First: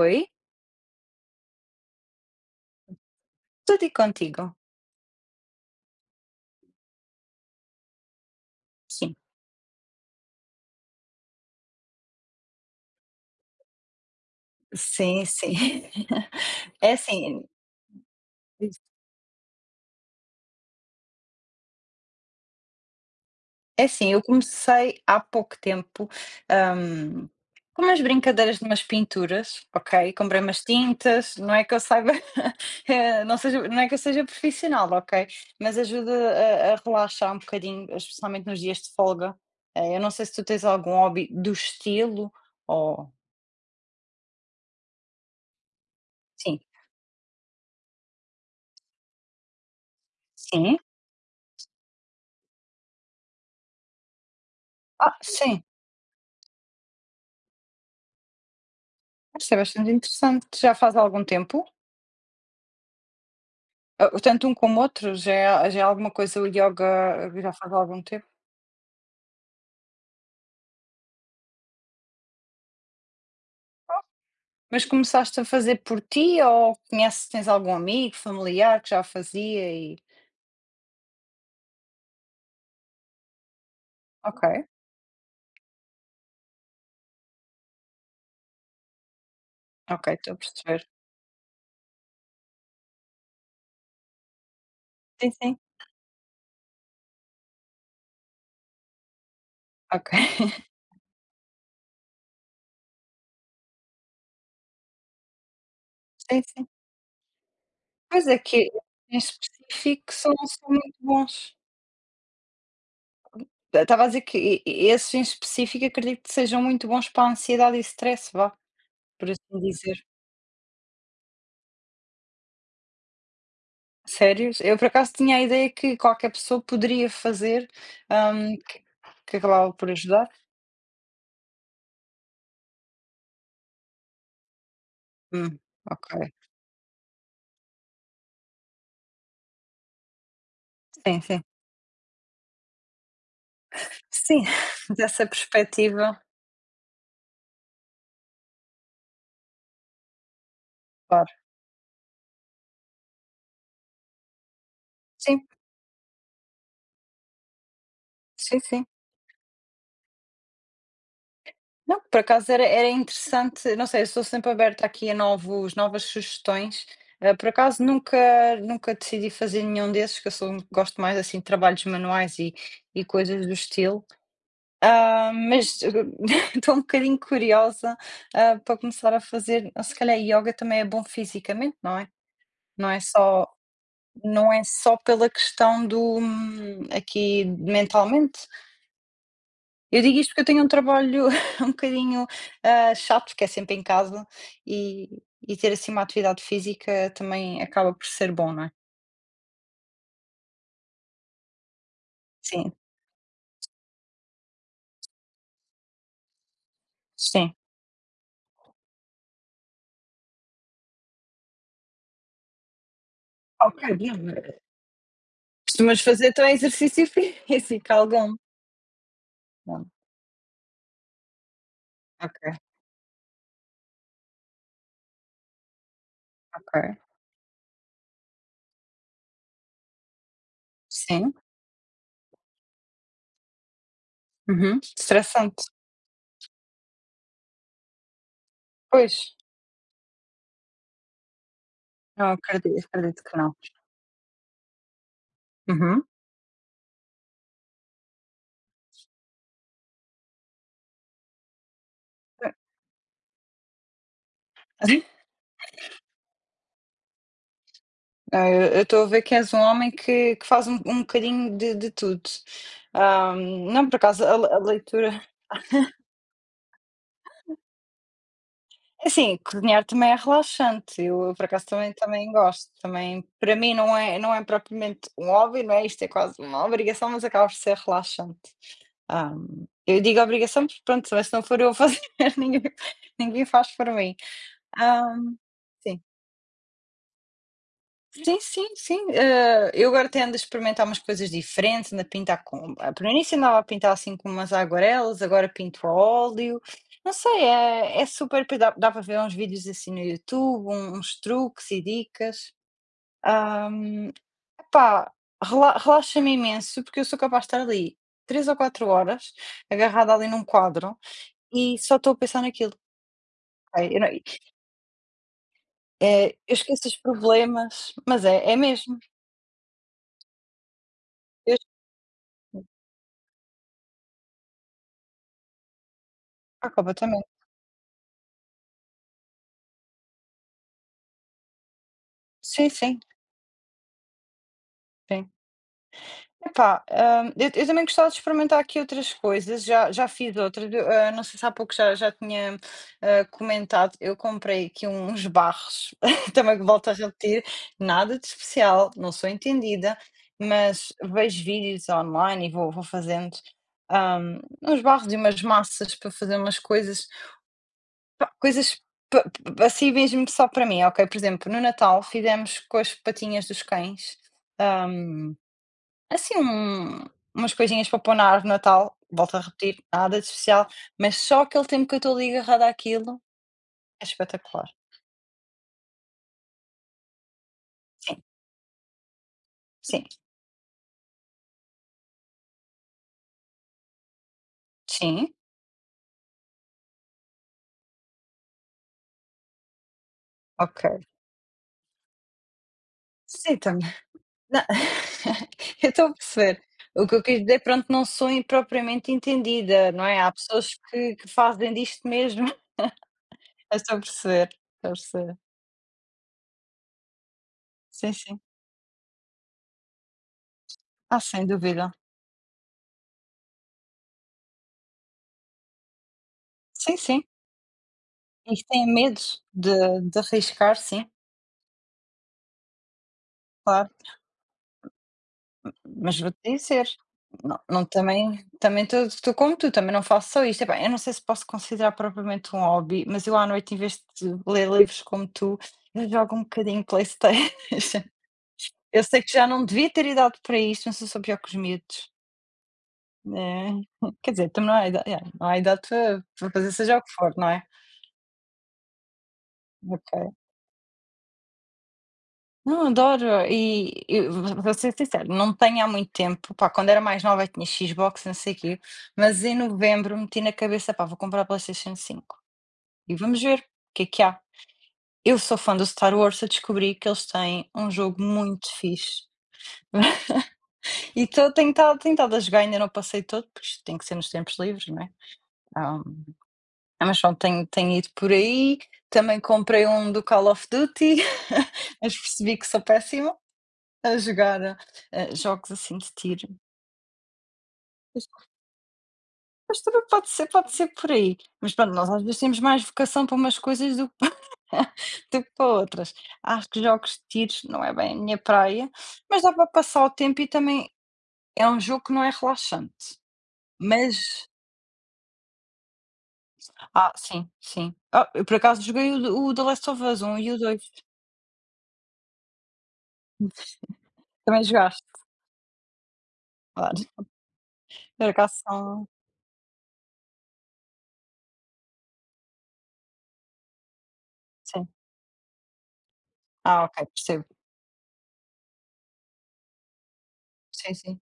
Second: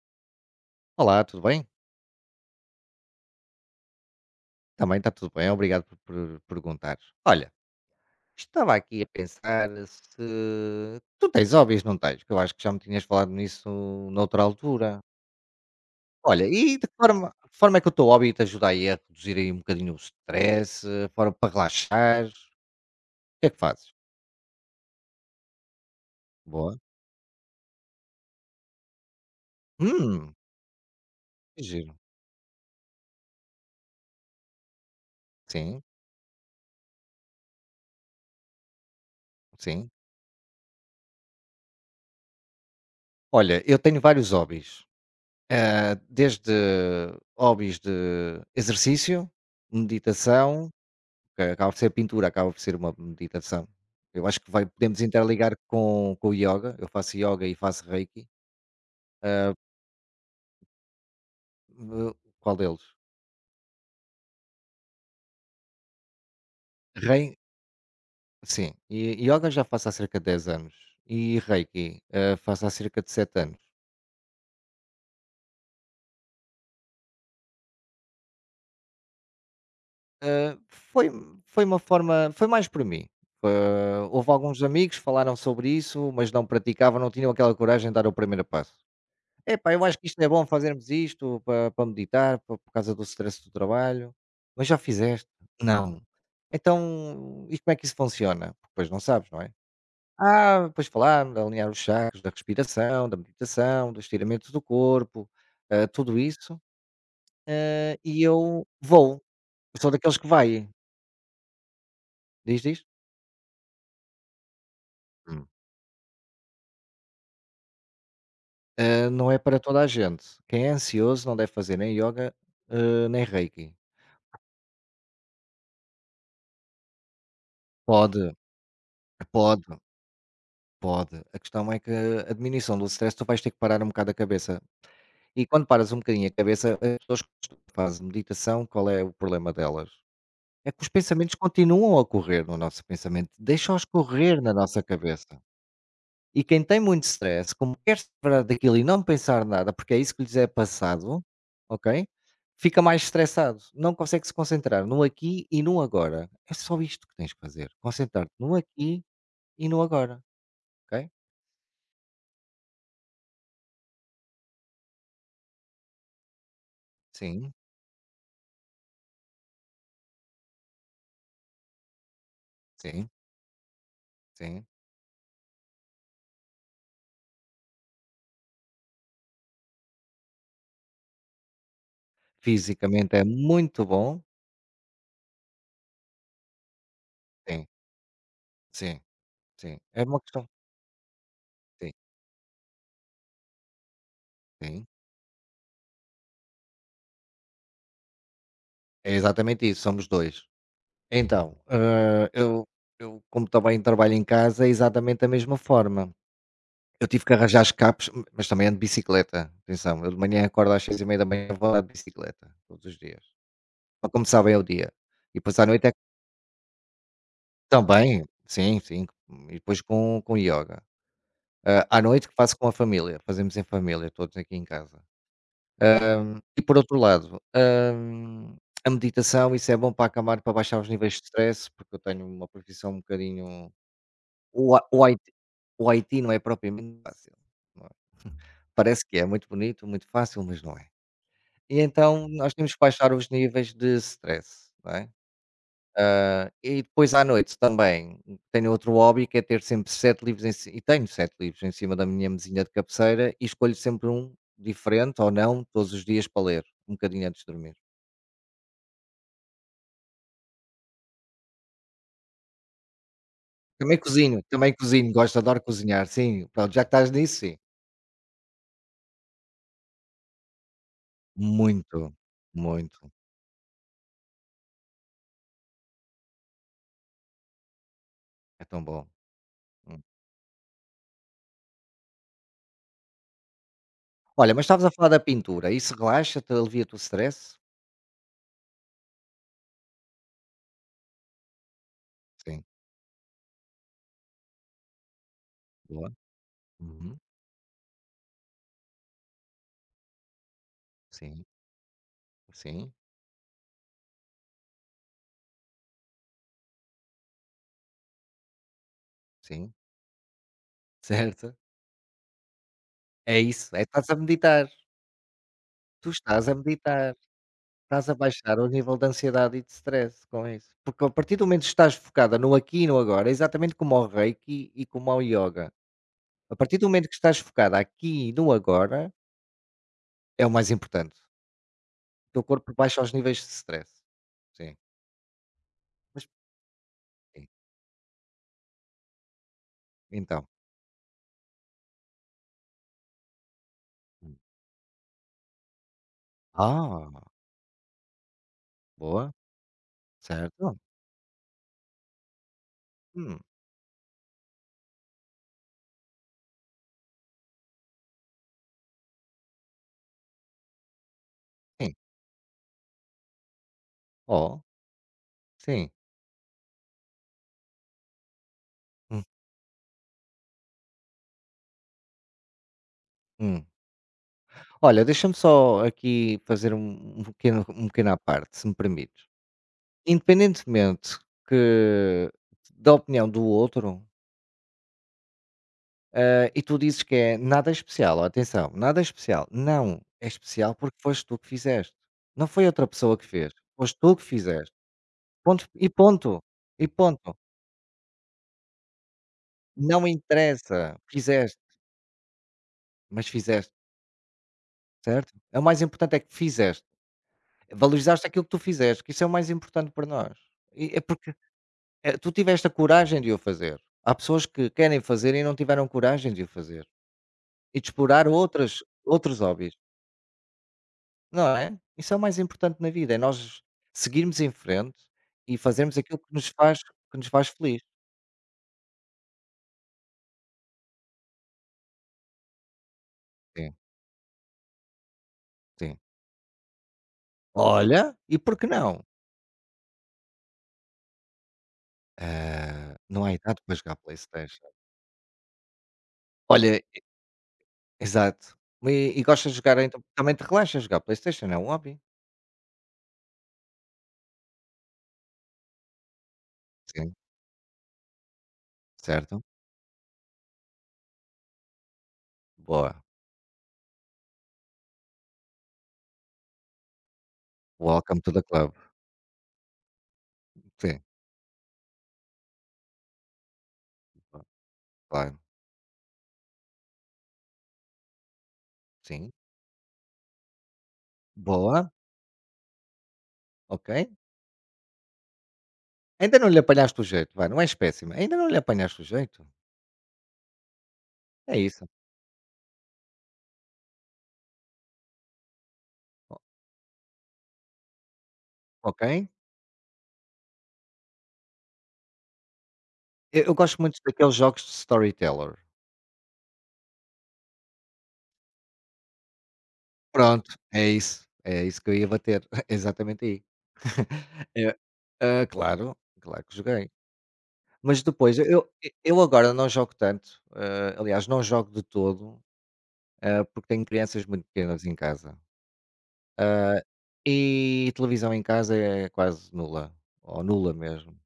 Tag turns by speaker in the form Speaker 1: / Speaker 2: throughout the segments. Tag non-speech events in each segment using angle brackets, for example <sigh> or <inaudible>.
Speaker 1: Oi?
Speaker 2: Olá, tudo bem?
Speaker 1: Tudo e contigo,
Speaker 2: Também está tudo bem, obrigado por perguntares. Olha, estava aqui a
Speaker 1: sim.
Speaker 2: pensar se tu tens hobbies, não tens? Que eu acho que já me tinhas falado nisso noutra altura.
Speaker 1: Sim, sim.
Speaker 2: Olha, e
Speaker 1: <laughs> É assim
Speaker 2: que forma é que o teu hobby te ajuda aí a reduzir aí um bocadinho o stress, fora para relaxar. O que é que
Speaker 1: é
Speaker 2: fazes?
Speaker 1: assim, eu comecei há pouco tempo,
Speaker 2: Boa.
Speaker 1: hum, com umas brincadeiras de umas pinturas, ok?
Speaker 2: Hum,
Speaker 1: Comprei umas tintas, não
Speaker 2: que
Speaker 1: é que eu
Speaker 2: giro.
Speaker 1: saiba, <laughs> não é que eu seja profissional, ok? Mas
Speaker 2: Sim,
Speaker 1: ajuda a relaxar um bocadinho, especialmente nos dias de folga.
Speaker 2: sim.
Speaker 1: Eu não sei se tu tens algum hobby do estilo ou
Speaker 2: Olha, eu tenho vários hobbies. Desde
Speaker 1: sim,
Speaker 2: hobbies de exercício, meditação,
Speaker 1: sim?
Speaker 2: que acaba por ser pintura, acaba por ser uma meditação. Eu acho que vai, podemos
Speaker 1: Ah,
Speaker 2: interligar
Speaker 1: sim,
Speaker 2: com o yoga. Eu faço yoga e faço reiki.
Speaker 1: isso é bastante interessante. Já faz algum tempo?
Speaker 2: Hum, Eh, Qual deles?
Speaker 1: Ah, tanto um como outro já é alguma coisa, o ioga
Speaker 2: Rei,
Speaker 1: já faz algum tempo.
Speaker 2: sim. E, yoga já faço há cerca de 10 anos. E reiki faço há cerca de 7 anos.
Speaker 1: Mas começaste a fazer por ti ou conheces tens algum amigo, familiar que já fazia e
Speaker 2: Eh, foi, foi uma forma, foi mais por mim. Houve
Speaker 1: ok,
Speaker 2: alguns amigos que falaram sobre isso, mas não praticavam, não tinham aquela coragem de dar o primeiro passo. Epá, eu acho que
Speaker 1: ok,
Speaker 2: isto é
Speaker 1: estou a
Speaker 2: bom
Speaker 1: perceber.
Speaker 2: fazermos isto para meditar, por causa do stress do trabalho. Mas já fizeste?
Speaker 1: Sim, sim,
Speaker 2: Não. Então, e como é que isso funciona? Porque depois não sabes, não é?
Speaker 1: ok. <laughs>
Speaker 2: Ah, depois falar, alinhar os chakras da respiração, da meditação, do estiramento do corpo, tudo
Speaker 1: Sim,
Speaker 2: isso.
Speaker 1: sim.
Speaker 2: E
Speaker 1: Pois é que
Speaker 2: eu
Speaker 1: em
Speaker 2: vou. Eu sou
Speaker 1: específico
Speaker 2: daqueles que
Speaker 1: são
Speaker 2: vai.
Speaker 1: são muito bons.
Speaker 2: Diz, diz?
Speaker 1: Estava a dizer que esses em
Speaker 2: Hum.
Speaker 1: específico acredito que sejam muito bons para a ansiedade e stress, vá,
Speaker 2: Não
Speaker 1: por
Speaker 2: é para
Speaker 1: assim
Speaker 2: toda a
Speaker 1: dizer.
Speaker 2: gente. Quem é ansioso não deve fazer nem yoga, nem reiki.
Speaker 1: Sérios? Eu por acaso tinha a ideia que qualquer pessoa poderia fazer,
Speaker 2: Pode,
Speaker 1: que
Speaker 2: pode.
Speaker 1: acabava por ajudar.
Speaker 2: Pode. A questão é que a diminuição do stress tu vais ter que parar um bocado a cabeça. E
Speaker 1: Hum,
Speaker 2: quando paras um
Speaker 1: ok.
Speaker 2: bocadinho a cabeça, as pessoas que fazem meditação, qual é o problema delas? É que os
Speaker 1: Sim,
Speaker 2: pensamentos
Speaker 1: sim.
Speaker 2: continuam a correr no nosso pensamento, deixa-os correr
Speaker 1: Sim,
Speaker 2: na nossa
Speaker 1: <laughs> dessa
Speaker 2: cabeça.
Speaker 1: perspectiva,
Speaker 2: E quem tem muito stress, como quer se separar daquilo e não pensar nada, porque é isso que lhes é passado,
Speaker 1: claro.
Speaker 2: ok? Fica mais estressado, não consegue se concentrar no aqui
Speaker 1: Sim,
Speaker 2: e no agora. É só isto que tens que fazer, concentrar-te no
Speaker 1: sim, sim.
Speaker 2: aqui e no agora, ok?
Speaker 1: Não, por acaso era interessante, não sei, eu sou sempre aberta aqui a novos novas sugestões. Por
Speaker 2: Sim,
Speaker 1: acaso nunca decidi fazer nenhum desses, que eu sou gosto mais, assim, de trabalhos manuais e
Speaker 2: sim,
Speaker 1: coisas do estilo.
Speaker 2: sim.
Speaker 1: Ah, mas <laughs> estou um bocadinho curiosa, ah, para começar a fazer se calhar ioga também é bom fisicamente, não é? Não é
Speaker 2: Fisicamente é
Speaker 1: só
Speaker 2: muito bom.
Speaker 1: não é só pela questão do aqui
Speaker 2: Sim,
Speaker 1: mentalmente.
Speaker 2: sim, sim.
Speaker 1: Eu
Speaker 2: É
Speaker 1: digo
Speaker 2: uma
Speaker 1: isto porque eu
Speaker 2: questão
Speaker 1: tenho um trabalho <laughs> um
Speaker 2: sim,
Speaker 1: bocadinho, ah, chato, porque é sempre em casa
Speaker 2: sim.
Speaker 1: e ter assim uma atividade física também acaba por ser bom, não é?
Speaker 2: É exatamente isso, somos dois. Então, eu
Speaker 1: Sim,
Speaker 2: eu como também trabalho em casa, é exatamente da mesma forma. Eu tive que
Speaker 1: sim.
Speaker 2: arranjar escapes, m mas também ando de bicicleta, atenção, eu de manhã acordo às 6h30, vou andar de bicicleta, todos os dias,
Speaker 1: Ok,
Speaker 2: para
Speaker 1: bom.
Speaker 2: começar bem o dia. E depois à noite é
Speaker 1: Costumas fazer então exercício <laughs> físico
Speaker 2: também,
Speaker 1: algum?
Speaker 2: sim, sim, e depois
Speaker 1: Bom,
Speaker 2: com ioga. À noite que faço
Speaker 1: ok,
Speaker 2: com a família, fazemos em família, todos aqui em casa. Ah, e por outro
Speaker 1: ok.
Speaker 2: lado, a meditação, isso é bom para acalmar, para baixar os níveis de
Speaker 1: Sim.
Speaker 2: stress, porque eu tenho uma profissão um bocadinho.
Speaker 1: Uhum.
Speaker 2: O, A- o IT,
Speaker 1: Estressante.
Speaker 2: o IT não é propriamente fácil. Não é? Parece
Speaker 1: Pois,
Speaker 2: que é muito bonito, muito fácil, mas não é. E então
Speaker 1: não
Speaker 2: nós temos que
Speaker 1: acredito,
Speaker 2: baixar
Speaker 1: acredito
Speaker 2: os
Speaker 1: que não.
Speaker 2: níveis de stress. Não é?
Speaker 1: Uhum.
Speaker 2: Ah, e depois à noite também tenho outro hobby que é ter sempre 7 livros em cima, e tenho 7 livros em cima da minha mesinha de cabeceira e escolho sempre um
Speaker 1: Sim.
Speaker 2: diferente ou não todos os dias para ler, um bocadinho antes de dormir.
Speaker 1: Ah, eu estou a ver que és um homem que faz um bocadinho de tudo. Ah, não, por acaso a
Speaker 2: Também cozinho,
Speaker 1: leitura
Speaker 2: gosto, adoro cozinhar, sim. Pronto, já que estás nisso, sim.
Speaker 1: é assim, cozinhar também é relaxante, eu, por acaso
Speaker 2: Muito,
Speaker 1: também gosto,
Speaker 2: muito.
Speaker 1: também para mim não é propriamente um hobby, não é, isto é quase uma obrigação, mas acaba por ser relaxante.
Speaker 2: É tão bom.
Speaker 1: Ah, eu
Speaker 2: Hum.
Speaker 1: digo obrigação porque pronto, mas se não for eu a fazer, <laughs> ninguém ninguém faz por mim.
Speaker 2: Olha, mas estavas a
Speaker 1: Ah,
Speaker 2: falar da pintura, isso
Speaker 1: sim.
Speaker 2: relaxa-te, alivia-te o stress?
Speaker 1: Sim, sim, sim. Eu agora tendo a experimentar umas coisas diferentes, ando a pintar
Speaker 2: Sim,
Speaker 1: com. Ah, Por início andava a pintar assim com umas aguarelas, agora pinto a
Speaker 2: boa.
Speaker 1: óleo. Não
Speaker 2: Uhum.
Speaker 1: sei, é, é super. Depois Dá, para ver uns vídeos assim no YouTube, uns
Speaker 2: Sim,
Speaker 1: truques e dicas.
Speaker 2: sim,
Speaker 1: Ahm, epá, relaxa-me imenso, porque eu sou capaz de estar ali três ou quatro horas
Speaker 2: sim.
Speaker 1: agarrada ali num quadro
Speaker 2: <laughs> Certo.
Speaker 1: e só estou a pensar naquilo.
Speaker 2: É isso, é
Speaker 1: Ok? Eu, não-
Speaker 2: estás a meditar. Tu estás a
Speaker 1: eu esqueço os
Speaker 2: meditar,
Speaker 1: problemas,
Speaker 2: estás a
Speaker 1: mas é, é
Speaker 2: baixar o nível
Speaker 1: mesmo.
Speaker 2: de ansiedade e de stress com isso. Porque a partir do
Speaker 1: Eu,
Speaker 2: momento que estás focada no aqui e no agora, é exatamente como ao reiki e como ao yoga. A
Speaker 1: ah,
Speaker 2: partir do momento que
Speaker 1: completamente.
Speaker 2: estás focada aqui e no agora, é o mais importante. Teu
Speaker 1: Sim,
Speaker 2: corpo
Speaker 1: sim.
Speaker 2: baixa os níveis de stress. Sim.
Speaker 1: Sim.
Speaker 2: Mas
Speaker 1: Epá,
Speaker 2: sim,
Speaker 1: eu também gostava de experimentar aqui outras coisas, já já fiz
Speaker 2: então.
Speaker 1: outras, eu, não sei se há pouco já tinha, comentado, eu
Speaker 2: Hum.
Speaker 1: comprei aqui uns barros, <laughs> também que volto a
Speaker 2: Ah,
Speaker 1: repetir, nada de especial, não sou
Speaker 2: boa,
Speaker 1: entendida,
Speaker 2: certo.
Speaker 1: mas vejo vídeos online e vou fazendo,
Speaker 2: Hum,
Speaker 1: uns barros e umas massas para fazer umas coisas, pá, coisas pa pa assim mesmo só para mim, ok? Por exemplo, no
Speaker 2: sim.
Speaker 1: Natal fizemos com as patinhas dos cães,
Speaker 2: Oh,
Speaker 1: hum,
Speaker 2: sim.
Speaker 1: Assim, umas coisinhas para pôr na árvore de Natal,
Speaker 2: Hum,
Speaker 1: volto a repetir, nada de especial, mas só aquele tempo que eu estou ali agarrada àquilo
Speaker 2: hum.
Speaker 1: é espetacular.
Speaker 2: Olha, deixa-me só aqui fazer um pequeno à
Speaker 1: Sim,
Speaker 2: parte, se me permites.
Speaker 1: sim,
Speaker 2: Independentemente que da opinião do outro,
Speaker 1: sim,
Speaker 2: e tu dizes que é nada especial, ó, atenção, nada especial. Não, é especial porque
Speaker 1: ok.
Speaker 2: foste tu que fizeste. Não foi outra pessoa que fez,
Speaker 1: Sim, também.
Speaker 2: foste tu que
Speaker 1: Não,
Speaker 2: fizeste. Ponto
Speaker 1: <laughs>
Speaker 2: e
Speaker 1: eu estou a
Speaker 2: ponto,
Speaker 1: perceber.
Speaker 2: e
Speaker 1: O que eu
Speaker 2: ponto.
Speaker 1: quis dizer, pronto, não sou en propriamente entendida, não
Speaker 2: Não
Speaker 1: é? Há pessoas
Speaker 2: interessa,
Speaker 1: que
Speaker 2: fizeste,
Speaker 1: fazem disto mesmo. <laughs>
Speaker 2: mas fizeste,
Speaker 1: Eu estou a perceber, estou a
Speaker 2: certo?
Speaker 1: perceber.
Speaker 2: É o mais importante é que fizeste,
Speaker 1: Sim,
Speaker 2: valorizaste
Speaker 1: sim.
Speaker 2: aquilo que tu fizeste, que isso é o mais importante para nós. E é
Speaker 1: Ah,
Speaker 2: porque,
Speaker 1: sem dúvida.
Speaker 2: tu tiveste a coragem de o fazer. Há pessoas que querem fazer e não tiveram coragem de o fazer,
Speaker 1: Sim, sim.
Speaker 2: e de explorar
Speaker 1: E que
Speaker 2: outras
Speaker 1: têm medo
Speaker 2: outros hobbies,
Speaker 1: de arriscar, sim,
Speaker 2: não é? Isso é o mais importante na vida, é nós
Speaker 1: claro.
Speaker 2: seguirmos em frente e fazermos aquilo
Speaker 1: Mas
Speaker 2: que
Speaker 1: vou-te
Speaker 2: nos faz
Speaker 1: dizer,
Speaker 2: que nos faz
Speaker 1: não
Speaker 2: feliz.
Speaker 1: não também estou como tu, também não faço só isto. Epá, eu não sei se posso considerar propriamente um hobby, mas eu à
Speaker 2: Sim,
Speaker 1: noite, em vez de ler livros como tu,
Speaker 2: sim.
Speaker 1: eu jogo um bocadinho PlayStation. <laughs>
Speaker 2: Olha, e por que não?
Speaker 1: Eu sei que já não devia ter idade para isto, mas eu sou pior que os miúdos,
Speaker 2: Ah, não há idade para
Speaker 1: né.
Speaker 2: jogar
Speaker 1: <laughs> Quer dizer,
Speaker 2: PlayStation.
Speaker 1: também não há idade é, não há idade para fazer
Speaker 2: Olha,
Speaker 1: seja o que for, não é?
Speaker 2: exato. E e gostas de jogar então
Speaker 1: Ok.
Speaker 2: também te relaxa jogar PlayStation, é um hobby?
Speaker 1: Não, adoro. E vou ser sincera, não tenho há muito tempo, pá, quando era
Speaker 2: Sim,
Speaker 1: mais nova eu tinha Xbox, não sei o quê,
Speaker 2: certo.
Speaker 1: mas em novembro meti na cabeça, pá, vou comprar a PlayStation 5
Speaker 2: Boa.
Speaker 1: e vamos ver o que é que há. Eu sou fã do Star Wars, eu descobri que eles têm um
Speaker 2: Welcome
Speaker 1: jogo
Speaker 2: to the
Speaker 1: muito
Speaker 2: club.
Speaker 1: fixe.
Speaker 2: Sim,
Speaker 1: <laughs> E tô tentado estado a jogar, ainda não passei todo, porque isto tem que ser nos
Speaker 2: claro.
Speaker 1: tempos livres, não é?
Speaker 2: Claro.
Speaker 1: Ah, mas pronto, tenho ido por aí,
Speaker 2: Sim.
Speaker 1: também comprei um do Call of Duty, <laughs>
Speaker 2: Boa,
Speaker 1: mas percebi que sou péssima.
Speaker 2: ok.
Speaker 1: A jogar, jogos assim de
Speaker 2: Ainda
Speaker 1: tiro.
Speaker 2: não lhe apanhaste o jeito, vai, não és péssima,
Speaker 1: Mas
Speaker 2: ainda não lhe apanhaste o jeito.
Speaker 1: também pode ser por aí.
Speaker 2: É
Speaker 1: Mas
Speaker 2: isso.
Speaker 1: pronto, nós às vezes temos mais vocação para umas coisas do que pa <laughs> do que para outras.
Speaker 2: O
Speaker 1: Acho que jogos de tiros não é bem a minha praia,
Speaker 2: Ok.
Speaker 1: mas dá para passar o tempo e também é um jogo que não é relaxante.
Speaker 2: Eu gosto muito daqueles
Speaker 1: Mas
Speaker 2: jogos de storyteller.
Speaker 1: ah, sim, sim. Ah, eu por acaso joguei o The Last of Us 1 e
Speaker 2: Pronto,
Speaker 1: o dois.
Speaker 2: é isso que eu ia bater, <laughs> exatamente aí. <laughs>
Speaker 1: Também
Speaker 2: É,
Speaker 1: jogaste?
Speaker 2: claro, claro que joguei.
Speaker 1: Claro.
Speaker 2: Mas
Speaker 1: Por
Speaker 2: depois,
Speaker 1: acaso
Speaker 2: eu
Speaker 1: são
Speaker 2: eu agora não jogo tanto, aliás, não jogo de todo, porque tenho crianças muito pequenas
Speaker 1: sim.
Speaker 2: em casa.
Speaker 1: Ah, ok, percebo.
Speaker 2: E televisão em casa é quase nula, ou nula
Speaker 1: Sim,
Speaker 2: mesmo.
Speaker 1: sim.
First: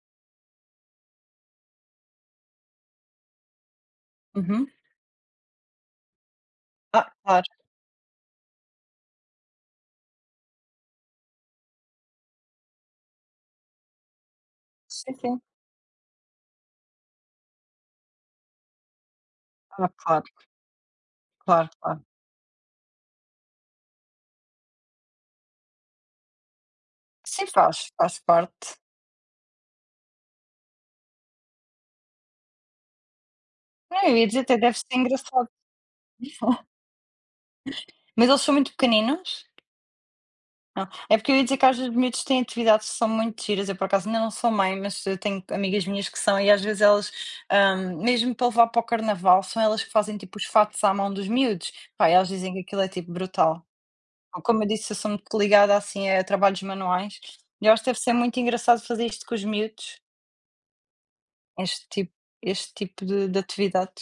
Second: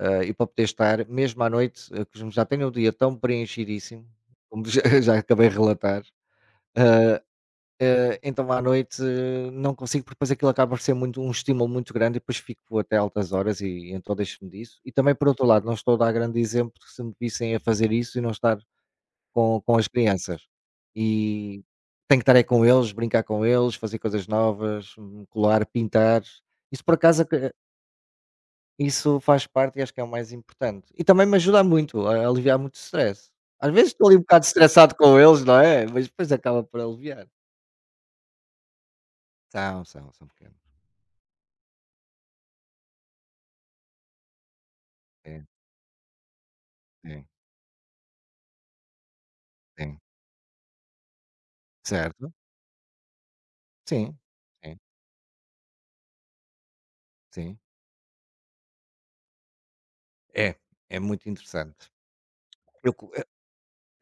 Speaker 2: E para poder estar, mesmo à noite, eu costumo já tenho o dia tão preenchidíssimo, como
Speaker 1: Uhum.
Speaker 2: já <laughs> já acabei de relatar,
Speaker 1: Ah,
Speaker 2: hã,
Speaker 1: claro.
Speaker 2: então à noite não consigo, porque depois aquilo acaba por ser muito um estímulo muito grande e depois fico até altas horas e então deixo-me disso. E também,
Speaker 1: Sim,
Speaker 2: por
Speaker 1: sim.
Speaker 2: outro lado, não estou a dar grande exemplo, porque se me vissem a fazer isso e não estar com as
Speaker 1: Ah, claro,
Speaker 2: crianças. E
Speaker 1: claro, claro.
Speaker 2: tenho que estar aí com eles, brincar com eles, fazer coisas novas, colar, pintar. Isso por acaso aca
Speaker 1: Sim,
Speaker 2: eh,
Speaker 1: faz, faz parte.
Speaker 2: Isso faz parte e acho que é o mais importante. E também me ajuda muito a aliviar muito stress. Às vezes
Speaker 1: Não,
Speaker 2: estou ali
Speaker 1: eu
Speaker 2: um
Speaker 1: ia dizer
Speaker 2: bocado
Speaker 1: até deve ser
Speaker 2: estressado com eles,
Speaker 1: engraçado.
Speaker 2: não é, mas depois acaba por aliviar.
Speaker 1: Mas eles são muito pequeninos?
Speaker 2: São, são, são pequenos.
Speaker 1: Não. É porque eu ia dizer que às vezes os miúdos têm atividades que são muito giras. Eu, por acaso, ainda não sou mãe, mas eu tenho
Speaker 2: É,
Speaker 1: amigas minhas que são, e às vezes elas,
Speaker 2: é,
Speaker 1: mesmo para levar para o carnaval, são elas que
Speaker 2: é.
Speaker 1: fazem tipo os fatos à mão dos miúdos. Pá, e elas
Speaker 2: Certo.
Speaker 1: dizem que aquilo é tipo brutal.
Speaker 2: Sim,
Speaker 1: Como eu
Speaker 2: sim,
Speaker 1: disse, eu sou muito ligada assim a trabalhos manuais.
Speaker 2: sim.
Speaker 1: E eu acho que deve ser muito engraçado fazer isto com os miúdos,
Speaker 2: É, é muito interessante.
Speaker 1: este tipo, este
Speaker 2: Eu
Speaker 1: tipo
Speaker 2: co
Speaker 1: de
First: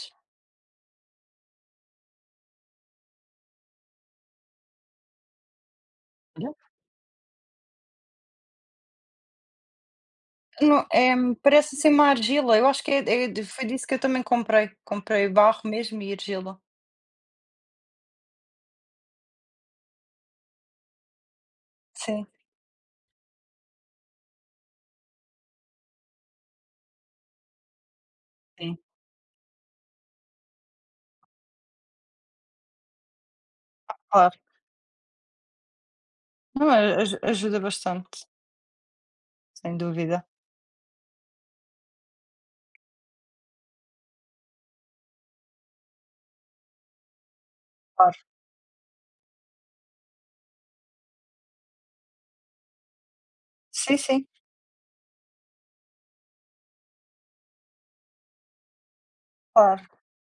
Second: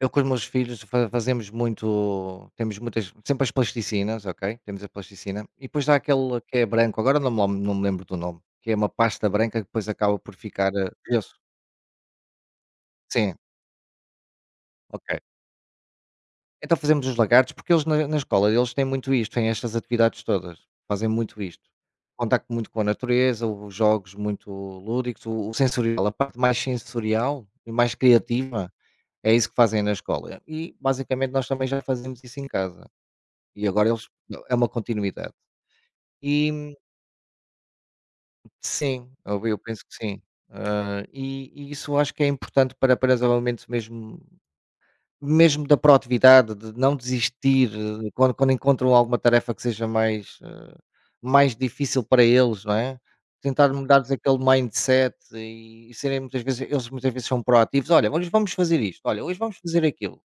Speaker 2: Eu com os meus filhos fa fazemos muito temos muitas sempre as plasticinas, ok? Temos a plasticina e depois há aquele que é branco, agora não me lembro do nome, que é uma pasta branca que depois acaba por ficar,
Speaker 1: Não, é,
Speaker 2: gesso.
Speaker 1: parece ser uma argila, eu acho que
Speaker 2: Sim,
Speaker 1: de foi disso que eu também comprei,
Speaker 2: ok.
Speaker 1: comprei barro mesmo e argila.
Speaker 2: Então fazemos os lagartos, porque eles na escola eles têm muito isto, têm estas atividades todas, fazem muito isto.
Speaker 1: Sim,
Speaker 2: Contacto muito com a natureza, os jogos muito lúdicos, o sensorial, a parte mais sensorial e mais criativa,
Speaker 1: Sim.
Speaker 2: é isso que fazem na escola. E basicamente nós também já fazemos isso em casa. E agora eles
Speaker 1: Claro.
Speaker 2: é uma continuidade.
Speaker 1: Não,
Speaker 2: E
Speaker 1: a aju ajuda bastante,
Speaker 2: sim, eu
Speaker 1: sem
Speaker 2: penso que sim.
Speaker 1: dúvida,
Speaker 2: Ah, e isso eu acho que é importante para desenvolvimento mesmo da proatividade, de não desistir,
Speaker 1: claro.
Speaker 2: quando encontram alguma tarefa que seja mais difícil para eles, não é? Tentar
Speaker 1: Sim,
Speaker 2: mudar-lhes
Speaker 1: sim,
Speaker 2: aquele mindset e serem muitas vezes eles muitas vezes são proativos: "Olha, hoje vamos fazer isto, olha, hoje vamos fazer
Speaker 1: claro.
Speaker 2: aquilo".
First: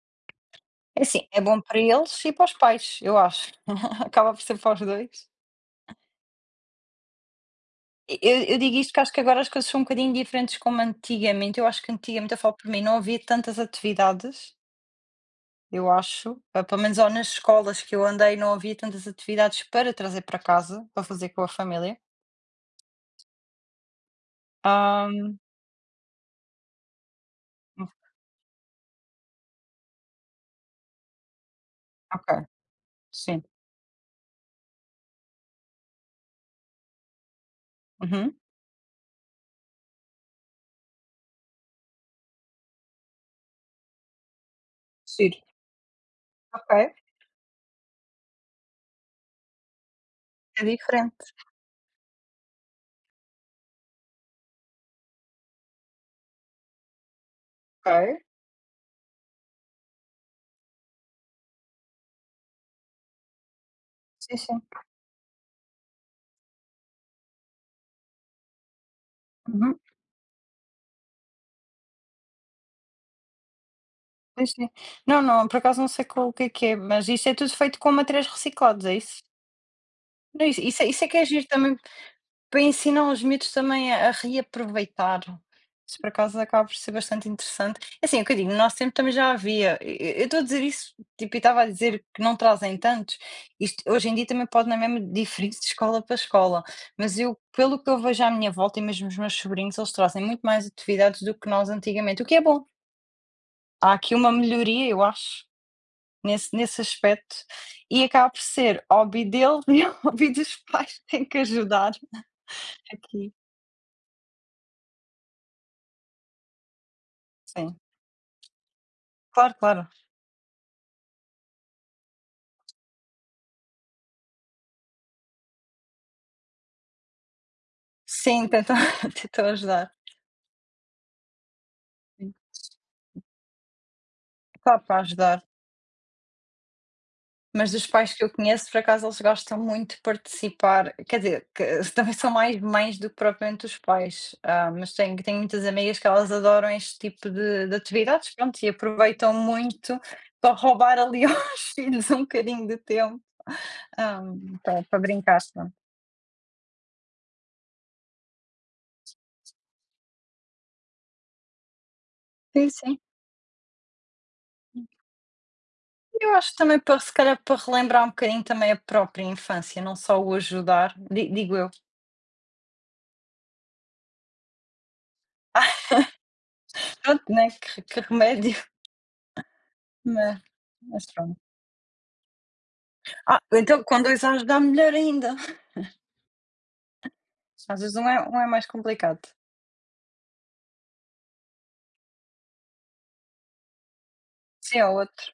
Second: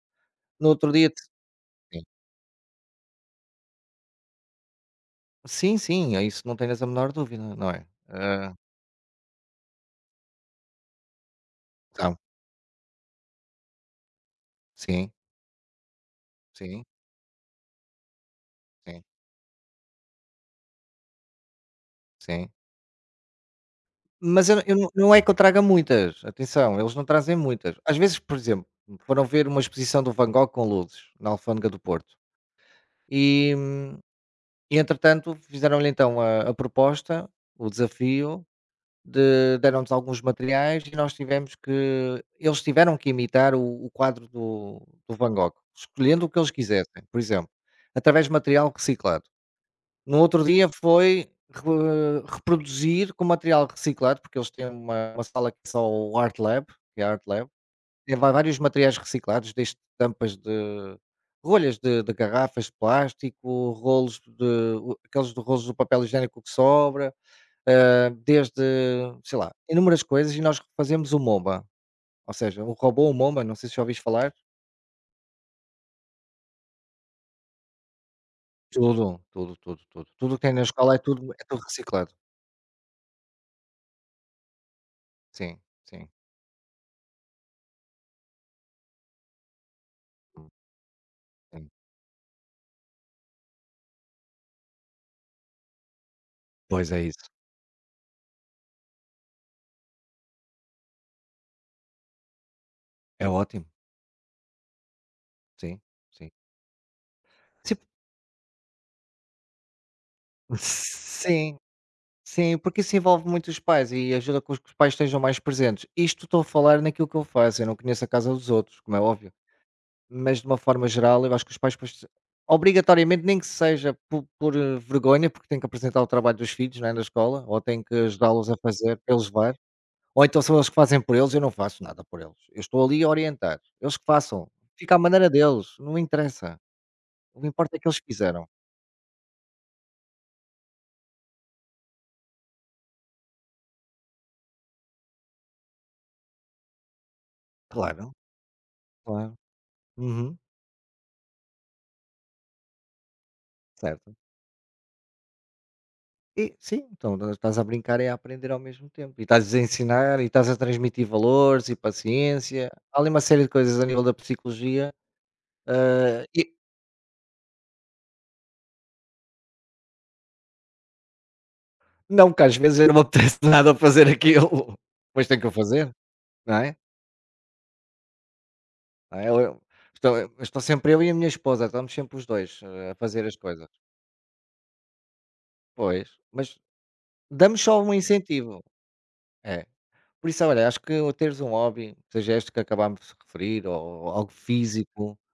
Speaker 2: No outro
Speaker 1: É
Speaker 2: dia
Speaker 1: assim, é bom para
Speaker 2: sim.
Speaker 1: eles e para os pais, eu acho, <laughs> acaba por ser para os 2.
Speaker 2: Sim, sim, é isso não tenhas a menor dúvida, não é?
Speaker 1: E eu
Speaker 2: Ah,
Speaker 1: eu digo isto porque acho que agora as coisas são um bocadinho diferentes como antigamente, eu acho que
Speaker 2: então,
Speaker 1: antigamente, eu falo por mim, não havia tantas atividades,
Speaker 2: sim,
Speaker 1: eu acho, pelo
Speaker 2: sim,
Speaker 1: menos ou nas escolas que eu andei não havia
Speaker 2: sim.
Speaker 1: tantas atividades para trazer para casa, para fazer com a família.
Speaker 2: Sim. Mas eu não
Speaker 1: Ah,
Speaker 2: não é que eu traga muitas, atenção, eles não trazem muitas. Às vezes, por exemplo, foram ver uma exposição do Van Gogh com luzes, na Alfândega do Porto.
Speaker 1: ok, sim.
Speaker 2: E e entretanto fizeram-lhe então a proposta, o
Speaker 1: Uhum.
Speaker 2: desafio de deram-nos alguns materiais e nós tivemos que eles tiveram que imitar o quadro do Van
Speaker 1: Giro.
Speaker 2: Gogh, escolhendo o que eles
Speaker 1: Ok,
Speaker 2: quisessem, por exemplo, através de material reciclado. No outro
Speaker 1: é
Speaker 2: dia foi
Speaker 1: diferente.
Speaker 2: re reproduzir com material reciclado, porque eles têm uma sala que é só o Art Lab, que é a Art Lab, tem
Speaker 1: Ok.
Speaker 2: va vários materiais reciclados, desde tampas de rolhas de garrafas de plástico, rolos
Speaker 1: Sim,
Speaker 2: de
Speaker 1: sim.
Speaker 2: o aqueles de rolos do papel higiênico que sobra, desde, sei lá,
Speaker 1: Uhum.
Speaker 2: inúmeras coisas e nós fazemos o momba, ou seja, um robô o momba. Não sei se já ouviste falar.
Speaker 1: Sim, sim. Não, não, por acaso não sei qual o que é, mas isso é tudo feito com materiais reciclados, é
Speaker 2: Tudo,
Speaker 1: isso?
Speaker 2: tudo, tudo, tudo. Tudo que
Speaker 1: Não,
Speaker 2: tem
Speaker 1: isso
Speaker 2: na
Speaker 1: isso
Speaker 2: escola é
Speaker 1: isso é que é
Speaker 2: tudo é
Speaker 1: giro
Speaker 2: tudo
Speaker 1: também
Speaker 2: reciclado.
Speaker 1: para ensinar os miúdos também a reaproveitar.
Speaker 2: Sim,
Speaker 1: Isso
Speaker 2: sim,
Speaker 1: por acaso acaba por ser bastante interessante. É assim, é o que eu digo, no nosso tempo também já havia. E eu estou a dizer isso, tipo, e estava a
Speaker 2: sim.
Speaker 1: dizer que não trazem tantos. Isto hoje em dia também pode na mesma diferir de escola para escola,
Speaker 2: Pois é
Speaker 1: mas
Speaker 2: isso.
Speaker 1: eu, pelo que eu vejo à minha volta e mesmo os meus sobrinhos, eles trazem muito mais atividades do que nós antigamente, o que é bom.
Speaker 2: É ótimo,
Speaker 1: Há aqui uma melhoria, eu acho,
Speaker 2: sim, sim.
Speaker 1: nesse aspecto,
Speaker 2: Sim,
Speaker 1: e acaba por ser hobby dele <laughs> e hobby dos pais, tem que
Speaker 2: sim,
Speaker 1: ajudar
Speaker 2: sim, porque isso envolve
Speaker 1: aqui.
Speaker 2: muito os pais e ajuda com que os pais estejam mais presentes. Isto estou a falar naquilo que eu faço, eu não
Speaker 1: Sim.
Speaker 2: conheço a casa dos outros, como é óbvio,
Speaker 1: Claro, claro.
Speaker 2: mas de uma forma geral eu acho que os pais pois, obrigatoriamente, nem que seja por, vergonha, porque têm que apresentar o trabalho dos filhos não é, na escola, ou têm que
Speaker 1: Sim,
Speaker 2: ajudá-los a
Speaker 1: tentam
Speaker 2: fazer
Speaker 1: <laughs>
Speaker 2: para eles
Speaker 1: tentam
Speaker 2: levar,
Speaker 1: ajudar.
Speaker 2: ou então são eles que fazem por eles, eu não faço nada por
Speaker 1: Sim.
Speaker 2: eles. Eu estou ali a orientar, eles que façam,
Speaker 1: Claro,
Speaker 2: fica à
Speaker 1: para
Speaker 2: maneira
Speaker 1: ajudar.
Speaker 2: deles, não interessa. O que
Speaker 1: Mas
Speaker 2: importa é
Speaker 1: dos
Speaker 2: que eles
Speaker 1: pais que eu
Speaker 2: fizeram.
Speaker 1: conheço, por acaso, eles gostam muito de participar, quer dizer, que <laughs> também são mais mães do que propriamente os pais, ah, mas tenho muitas amigas que elas adoram este tipo de
Speaker 2: Claro,
Speaker 1: atividades, pronto, e aproveitam
Speaker 2: claro.
Speaker 1: muito
Speaker 2: Uhum,
Speaker 1: para roubar ali <laughs> aos filhos um bocadinho de tempo,
Speaker 2: certo.
Speaker 1: ah, para brincar, pronto.
Speaker 2: E sim, então nã estás a brincar e a aprender ao mesmo tempo. E estás a ensinar e estás a transmitir valores e paciência.
Speaker 1: Sim, sim.
Speaker 2: Há ali uma série de coisas a nível da psicologia,
Speaker 1: Eu acho
Speaker 2: e
Speaker 1: que também para se calhar para relembrar um bocadinho também a própria infância, não só o ajudar, di digo eu.
Speaker 2: não que às vezes eu não me apetece <laughs> nada a fazer aquilo, mas tenho que o fazer, não é?
Speaker 1: Pronto, né, que remédio,
Speaker 2: Não é? Ou eu
Speaker 1: <laughs>
Speaker 2: estou eu
Speaker 1: mas
Speaker 2: estou sempre eu
Speaker 1: mas
Speaker 2: e a minha
Speaker 1: pronto.
Speaker 2: esposa, estamos sempre os 2 a fazer as
Speaker 1: Ah,
Speaker 2: coisas.
Speaker 1: então com 2 anos dá melhor ainda.
Speaker 2: Pois, mas damos só
Speaker 1: Às
Speaker 2: um
Speaker 1: vezes um é
Speaker 2: incentivo.
Speaker 1: mais complicado.
Speaker 2: É. Por isso, olha, acho que teres um hobby, seja este que acabámos de referir ou algo
Speaker 1: Sim, é
Speaker 2: físico.
Speaker 1: outro,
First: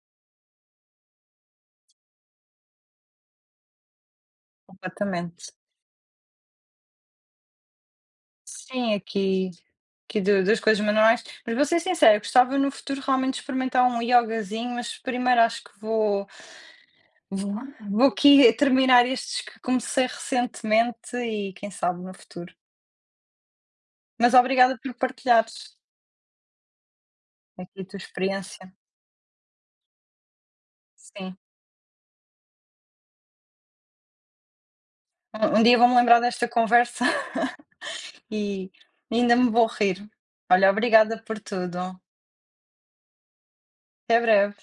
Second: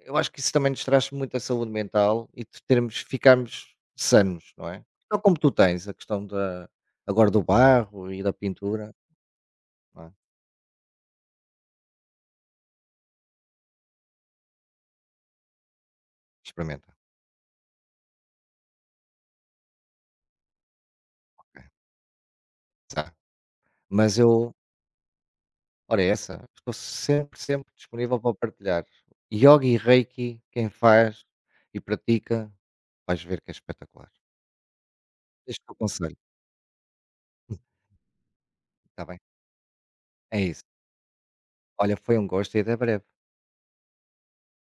Speaker 2: Eu acho que isso também nos traz muita saúde mental e de termos, ficarmos sanos, não é? Então, como tu
Speaker 1: completamente.
Speaker 2: tens a questão da, agora do barro e da pintura,
Speaker 1: Sim, aqui
Speaker 2: não é?
Speaker 1: do das coisas manuais, mas vou ser sincera, gostava no futuro realmente de experimentar um iogazinho, mas primeiro acho que vou
Speaker 2: Experimenta.
Speaker 1: vou vou aqui terminar estes que comecei recentemente e
Speaker 2: Ok,
Speaker 1: quem sabe no futuro.
Speaker 2: tá. Mas
Speaker 1: Mas
Speaker 2: eu,
Speaker 1: obrigada por partilhares
Speaker 2: olha é essa, estou sempre, sempre
Speaker 1: aqui a tua
Speaker 2: disponível para
Speaker 1: experiência.
Speaker 2: partilhar. Yoga e Reiki, quem faz
Speaker 1: Sim,
Speaker 2: e pratica, vais ver que é espetacular.
Speaker 1: um
Speaker 2: Este é o
Speaker 1: dia vou-me
Speaker 2: conselho.
Speaker 1: lembrar desta conversa.
Speaker 2: <laughs>
Speaker 1: E
Speaker 2: Está bem?
Speaker 1: ainda me vou rir.
Speaker 2: É isso.
Speaker 1: Olha, obrigada por
Speaker 2: Olha,
Speaker 1: tudo.
Speaker 2: foi um gosto e até breve.
Speaker 1: Até breve.